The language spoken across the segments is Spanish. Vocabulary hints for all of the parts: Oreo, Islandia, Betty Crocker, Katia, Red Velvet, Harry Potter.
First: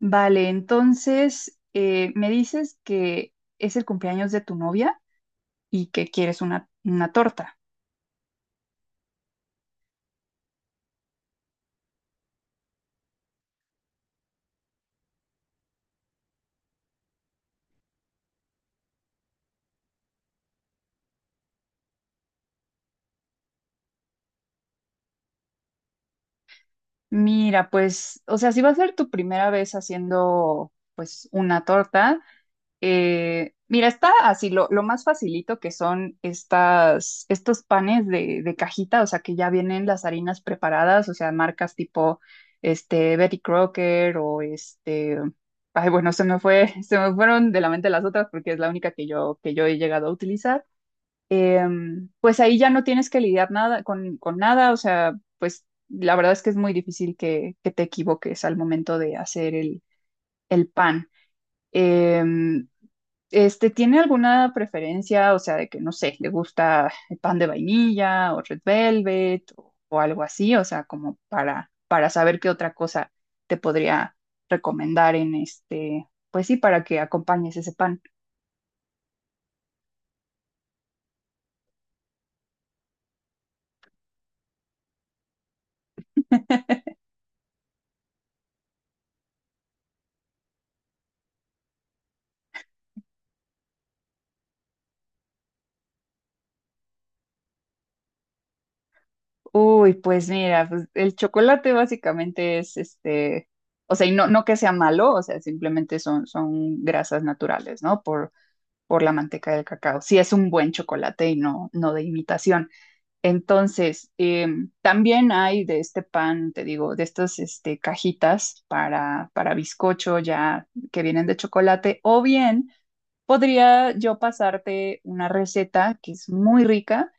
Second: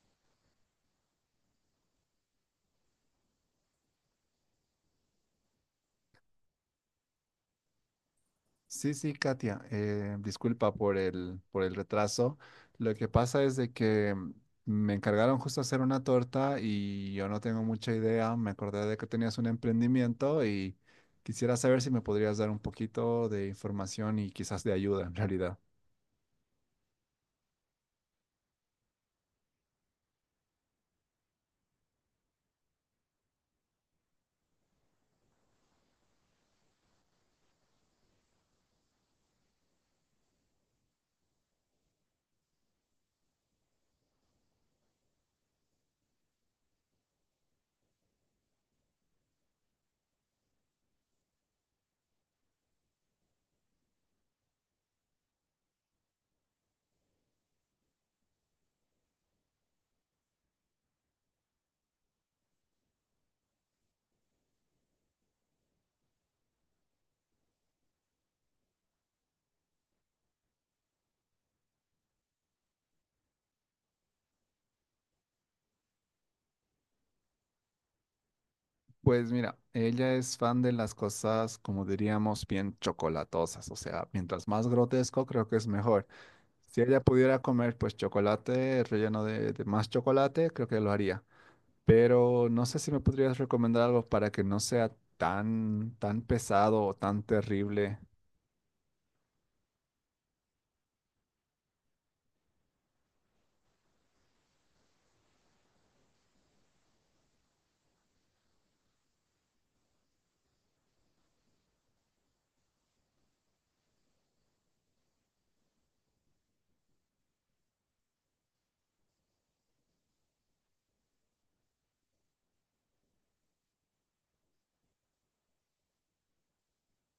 Vale, entonces me dices que es el cumpleaños de tu novia y que quieres una torta. Sí, sí, Katia, disculpa por por el retraso. Lo que pasa es de que me encargaron justo hacer una torta y yo no tengo mucha idea. Me acordé de que tenías un emprendimiento y quisiera saber si me podrías dar un poquito de información y quizás de ayuda en realidad. Mira, pues, o sea, si va a ser tu primera vez haciendo pues una torta, mira, está así, lo más facilito que son estos panes de cajita, o sea, que ya vienen las harinas preparadas, o sea, marcas tipo Betty Crocker o bueno, se me fue, se me fueron de la mente las otras porque es la única que yo he llegado a utilizar. Pues ahí ya no tienes que lidiar nada con nada, o sea, pues la verdad es que es muy difícil que te equivoques al momento de hacer el pan. Em, ¿Tiene alguna preferencia? O sea, de que, no sé, le gusta el pan de vainilla o Red Velvet o algo así, o sea, como para saber qué otra cosa te podría recomendar en este, pues sí, para que acompañes ese pan. Pues mira, ella es fan de las cosas, como diríamos, bien chocolatosas. O sea, mientras más grotesco, creo que es mejor. Si ella pudiera comer, pues chocolate relleno de más chocolate, creo que lo haría. Pero no sé si me podrías recomendar algo para que no sea tan pesado o tan terrible. Uy, pues mira, pues el chocolate básicamente es este, o sea, y no que sea malo, o sea, simplemente son grasas naturales, ¿no? Por la manteca del cacao. Sí es un buen chocolate y no de imitación. Entonces, también hay de este pan, te digo, de estas este, cajitas para bizcocho ya que vienen de chocolate, o bien podría yo pasarte una receta que es muy rica,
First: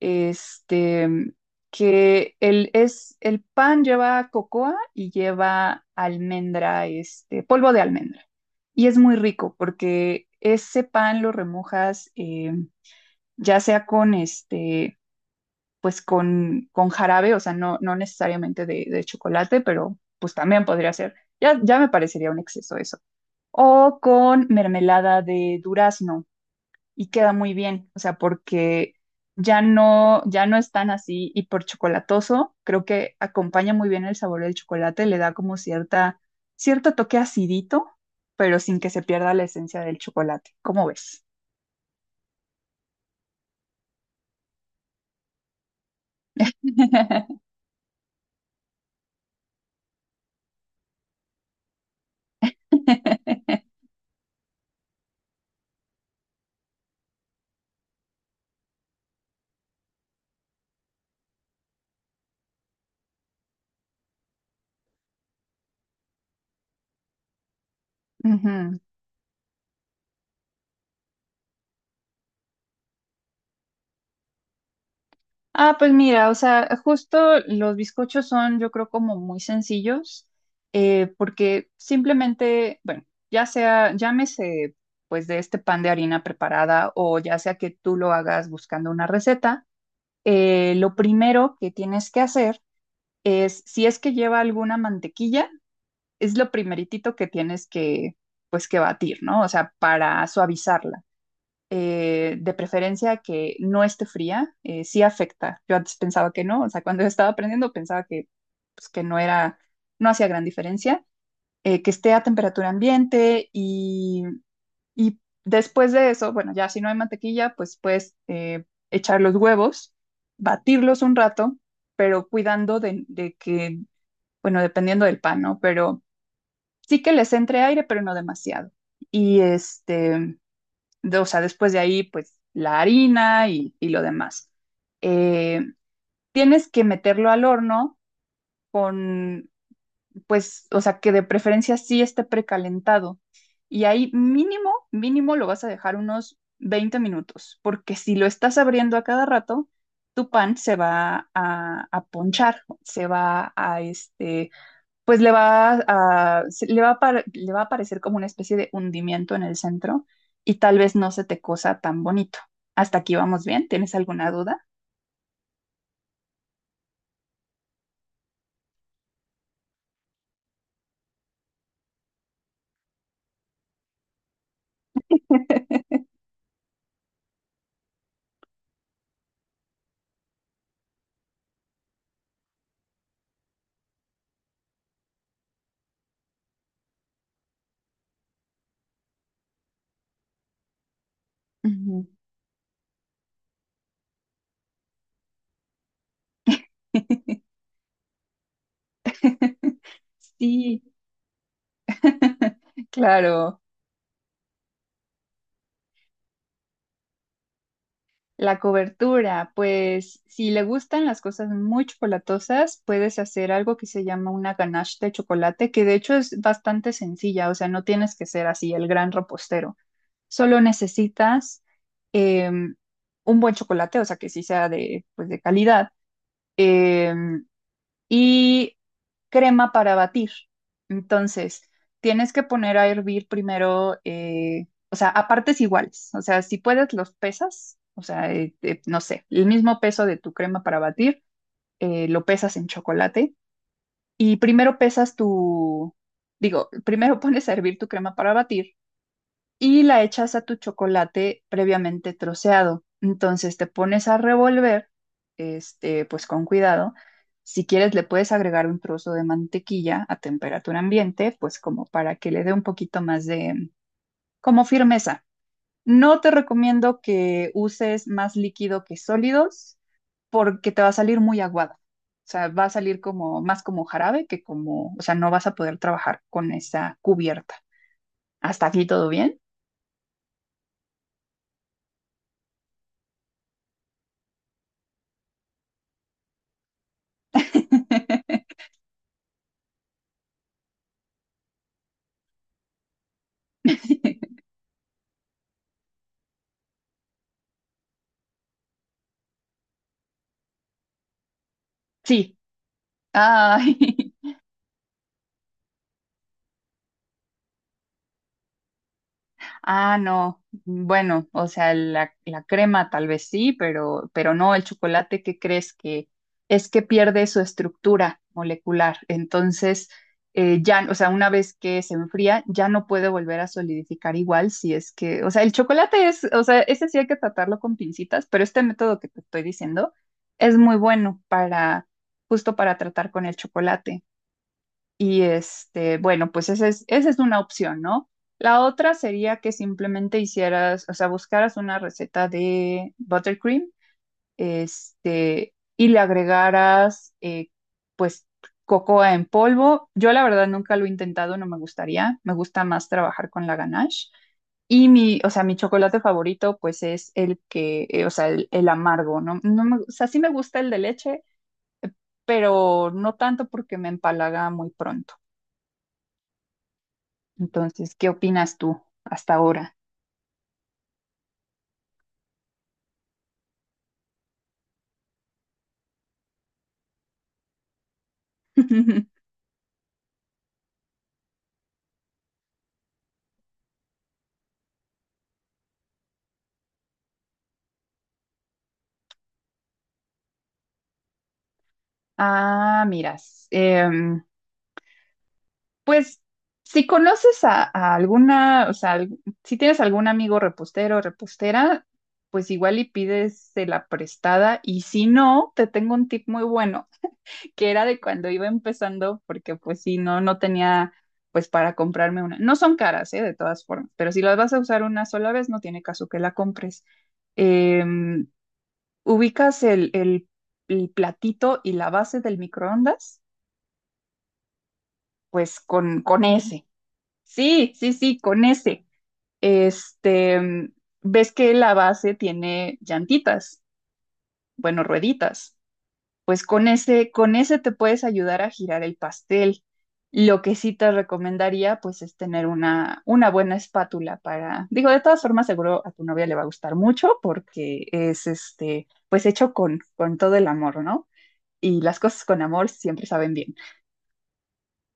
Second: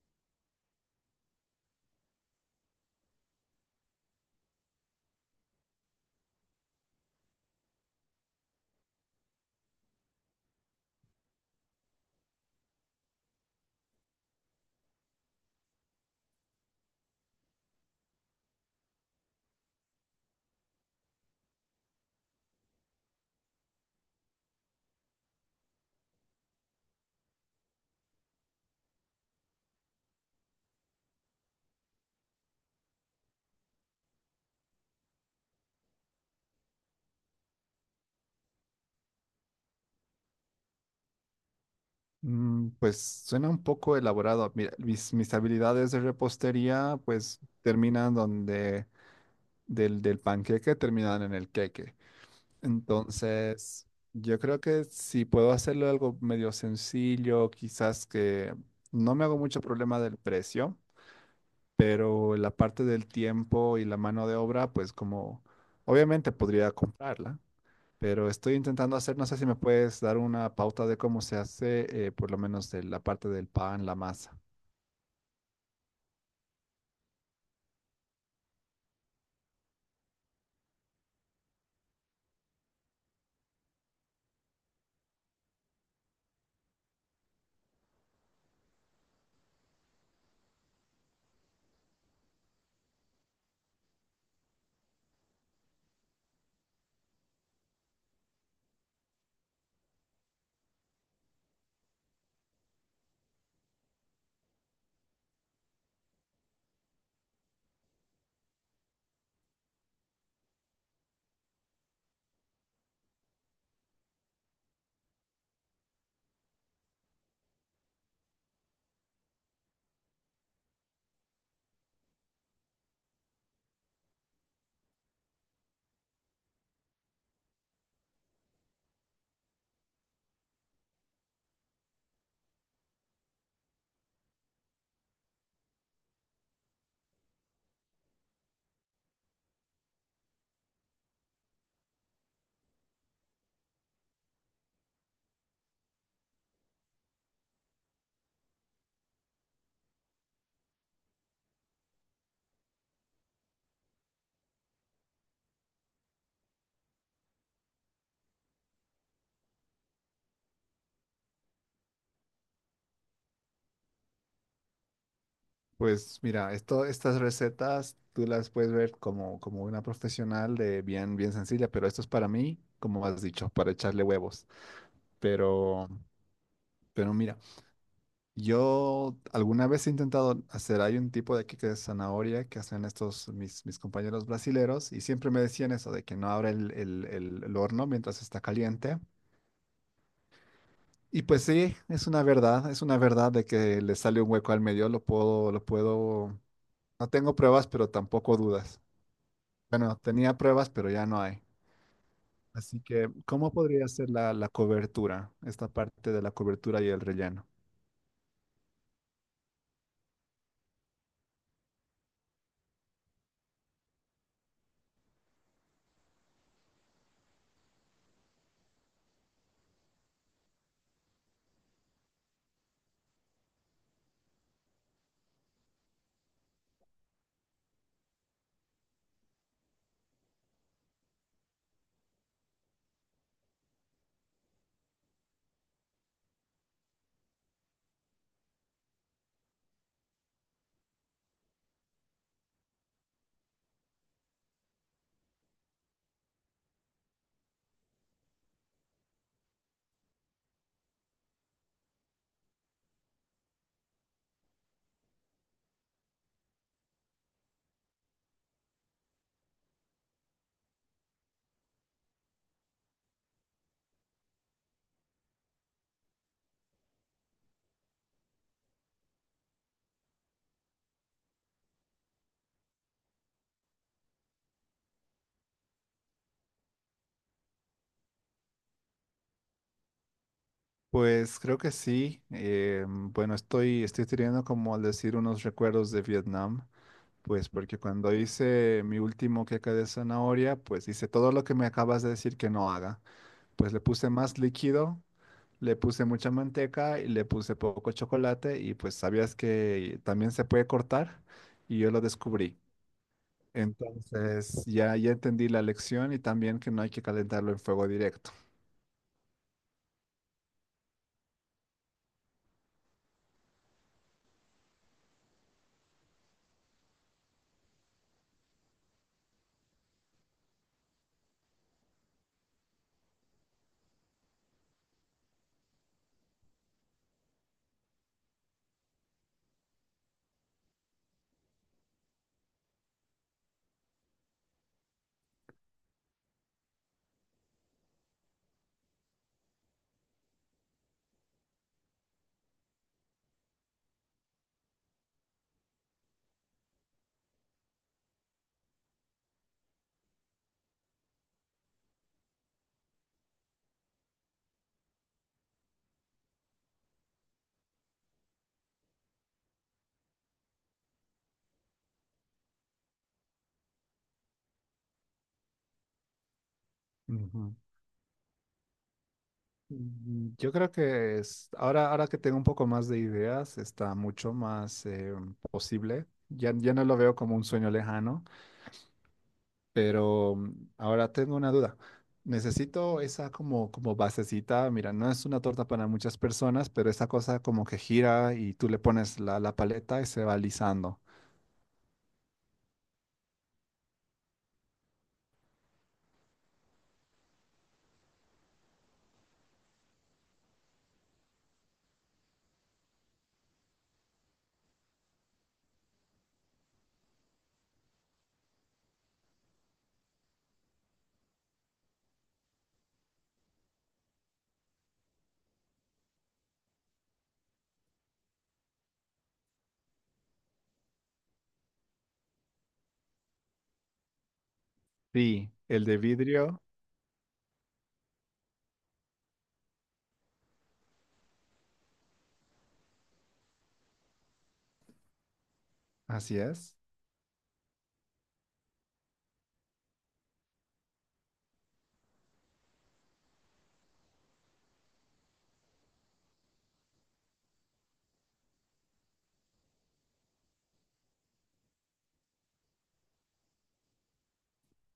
este, el pan lleva cocoa y lleva almendra, este, polvo de almendra. Y es muy rico porque ese pan lo remojas ya sea con este pues con jarabe, o sea, no necesariamente de chocolate, pero pues también podría ser. Ya me parecería un exceso eso. O con mermelada de durazno y queda muy bien, o sea, porque ya no, ya no es tan así y por chocolatoso, creo que acompaña muy bien el sabor del chocolate, le da como cierto toque acidito, pero sin que se pierda la esencia del chocolate. ¿Cómo ves? Mm, pues suena un poco elaborado. Mira, mis habilidades de repostería pues terminan donde del panqueque terminan en el queque. Entonces, yo creo que si puedo hacerlo algo medio sencillo, quizás que no me hago mucho problema del precio. Pero la parte del tiempo y la mano de obra, pues como obviamente podría comprarla, pero estoy Ujú. intentando hacer, no sé si me puedes dar una pauta de cómo se hace, por lo menos de la parte del pan, la masa. Ah, pues mira, o sea, justo los bizcochos son, yo creo, como muy sencillos, porque simplemente, bueno, ya sea, llámese, pues de este pan de harina preparada o ya sea que tú lo hagas buscando una receta, lo primero que tienes que hacer es, si es que lleva alguna mantequilla, es lo primeritito que tienes que, pues que batir, ¿no? O sea, para suavizarla de preferencia que no esté fría, sí afecta. Yo antes pensaba que no, o sea, cuando yo estaba aprendiendo pensaba que, pues, que no era, no hacía gran diferencia, que esté a temperatura ambiente y después de eso, bueno, ya si no hay mantequilla, pues puedes echar los huevos, batirlos un rato, pero cuidando de que, bueno, dependiendo del pan, ¿no? Pero sí que les entre aire, pero no demasiado. Y este, o sea, después de ahí, pues la harina y lo demás. Eh, tienes que meterlo al horno con, pues, o sea, que de preferencia sí esté precalentado. Y ahí mínimo lo vas a dejar unos 20 minutos, porque si lo estás abriendo a cada rato, tu pan se va a ponchar, se va a, este, pues le va a, le va a, le va a parecer como una especie de hundimiento en el centro y tal vez no se te cosa tan bonito. Hasta aquí vamos bien. ¿Tienes alguna duda? Pues mira, estas recetas tú las puedes ver como, como una profesional de bien sencilla, pero esto es para mí, como has dicho, para echarle huevos. Pero, pero mira. Yo alguna vez he intentado hacer, hay un tipo de queque de zanahoria que hacen estos mis compañeros brasileros y siempre me decían eso de que no abra el horno mientras está caliente. Y pues sí, Ujú. Es una verdad de que le sale un hueco al medio, lo puedo, no tengo pruebas, pero tampoco dudas. Bueno, tenía pruebas, Sí, pero ya no hay. Así que, ¿cómo claro. podría ser la cobertura, esta parte de la cobertura y el relleno? La cobertura, pues si le gustan las cosas muy chocolatosas, puedes hacer algo que se llama una ganache de chocolate, que de hecho es bastante sencilla, o sea, no tienes que ser así el gran repostero. Solo necesitas em, un buen chocolate, o sea, que sí sea de, pues, de calidad, em, y crema para batir. Entonces, tienes que poner a hervir primero, o sea, a partes iguales. O sea, si puedes, los pesas, o sea, no sé, el mismo peso de tu crema para batir, lo pesas en chocolate. Y primero pesas tu, digo, primero pones a hervir tu crema para batir y la echas a tu chocolate previamente troceado. Entonces te pones a revolver, este, pues con cuidado. Si quieres, le puedes agregar un trozo de mantequilla a temperatura ambiente, pues como para que le dé un poquito más de, como firmeza. No te recomiendo que uses más líquido que sólidos porque te va a salir muy aguada. O sea, va a salir como más como jarabe que como, o sea, no vas a poder trabajar con esa cubierta. Hasta aquí todo bien. Pues creo que sí. Estoy teniendo como al decir unos recuerdos de Vietnam, pues porque cuando hice mi último queque de zanahoria, pues hice todo lo que me acabas de decir que no haga. Pues le puse más líquido, le puse mucha manteca y le puse poco chocolate y pues sabías que también se puede cortar y yo lo Sí. descubrí. Ay. Entonces ya entendí la lección y también que no hay que calentarlo en fuego directo. Ah, no. Bueno, o sea, la crema tal vez sí, pero no, el chocolate, ¿qué crees que es que pierde su estructura molecular? Entonces, ya, o sea, una vez que se enfría, ya no puede volver a solidificar igual si es que, o sea, el chocolate es, o sea, ese sí hay que tratarlo con pincitas, pero este método que te estoy diciendo es muy bueno para, justo para tratar con el chocolate. Y este, bueno, pues esa es una opción, ¿no? La otra sería que simplemente hicieras, o sea, buscaras una receta de buttercream, este, y le agregaras, pues, cocoa en polvo. Yo la verdad nunca lo he intentado, no me gustaría. Me gusta más trabajar con la ganache. Y mi, o sea, mi chocolate favorito, pues es el que, o sea, el amargo, ¿no? O sea, sí me gusta el de leche, pero no tanto porque me empalaga muy pronto. Entonces, ¿qué opinas tú hasta ahora? Mm, yo creo que es, ahora que tengo un poco más de ideas, está mucho más posible. Ya no lo veo como un sueño lejano, pero ahora tengo una duda. Necesito esa como basecita. Mira, no es una torta para muchas personas, pero esa cosa como que gira y tú le pones la paleta y se va alisando. Ah, miras, em, pues si conoces a alguna, o sea, si tienes algún amigo repostero o repostera, pues igual y pides la prestada y si no, te tengo un tip muy bueno, que era de cuando iba empezando, porque pues si no, no tenía pues para comprarme una. No son caras, ¿eh? De todas formas, pero si las vas a usar una sola vez, no tiene caso que la compres. Em, ubicas el platito y la base del microondas, Sí, pues el de con vidrio, ese. Sí, sí, sí, con ese. Este, mm, ves que la base tiene llantitas, bueno, rueditas. así Pues es. Con ese te puedes ayudar a girar el pastel. Lo que sí te recomendaría, pues, es tener una buena espátula para, digo, de todas formas, seguro a tu novia le va a gustar mucho porque es este, pues hecho con todo el amor, ¿no? Y las cosas con amor siempre saben bien,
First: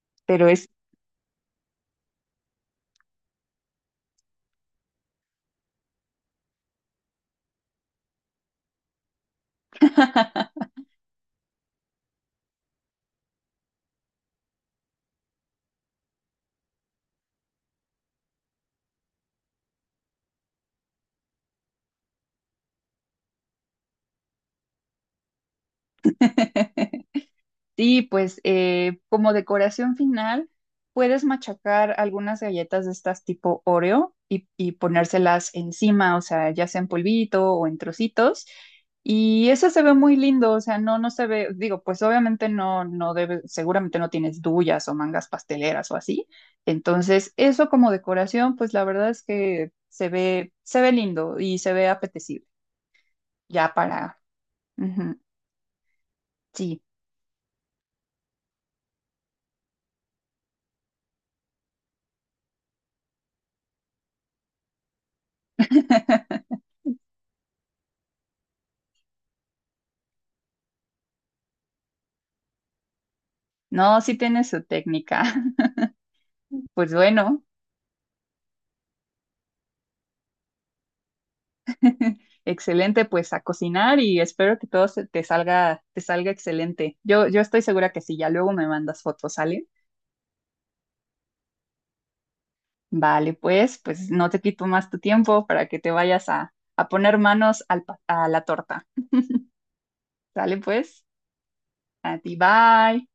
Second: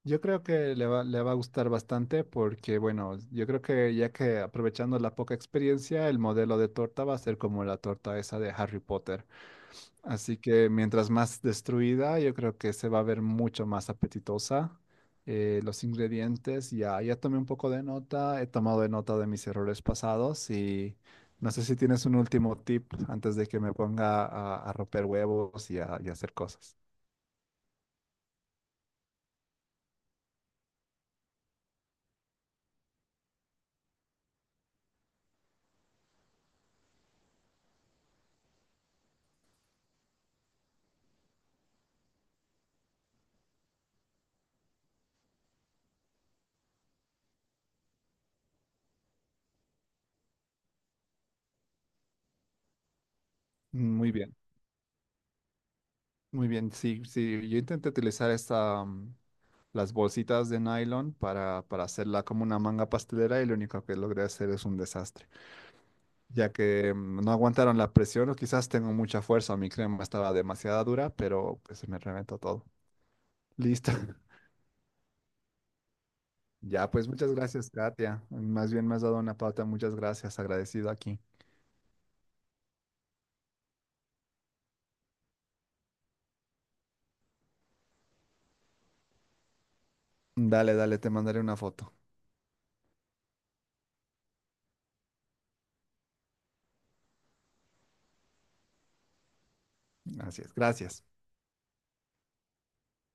Yo creo pero es... que le va a gustar bastante porque, bueno, yo creo que ya que aprovechando la poca experiencia, el modelo de torta va a ser como la torta esa de Harry Potter. Así que mientras más destruida, yo creo que se va a ver mucho más apetitosa. Los ingredientes, ya tomé un poco de nota, he tomado de nota de mis errores pasados y no sé si tienes un último tip antes de que me ponga a romper huevos y a hacer cosas. sí, pues como decoración final, puedes machacar algunas galletas de estas tipo Oreo y ponérselas encima, o sea, ya sea en polvito o en trocitos. Y eso se ve muy lindo, o sea, no se ve, digo, pues obviamente no debe, seguramente no tienes duyas o mangas pasteleras o así. Entonces, eso como decoración, pues la verdad es que se ve lindo y se ve apetecible. Ya Muy para... bien. ujú, Muy bien, sí, sí, sí, yo intenté utilizar esta, las bolsitas de nylon para hacerla como una manga pastelera y lo único que logré hacer es un desastre, ya que no aguantaron la presión o quizás tengo mucha fuerza, mi crema estaba demasiada dura, pero pues se me reventó todo. Listo. no, sí tiene su técnica. Ya, Pues pues muchas bueno, gracias, Katia. Más bien me has dado una pauta, muchas gracias, agradecido aquí. excelente, pues a cocinar y espero que todo te salga excelente. Yo estoy segura que sí, ya luego me mandas fotos, ¿sale? Dale, dale, te mandaré una foto. Vale, pues, pues no te quito más tu tiempo para que te vayas a poner manos al a la torta. Así es, Sale pues, gracias. a ti, bye.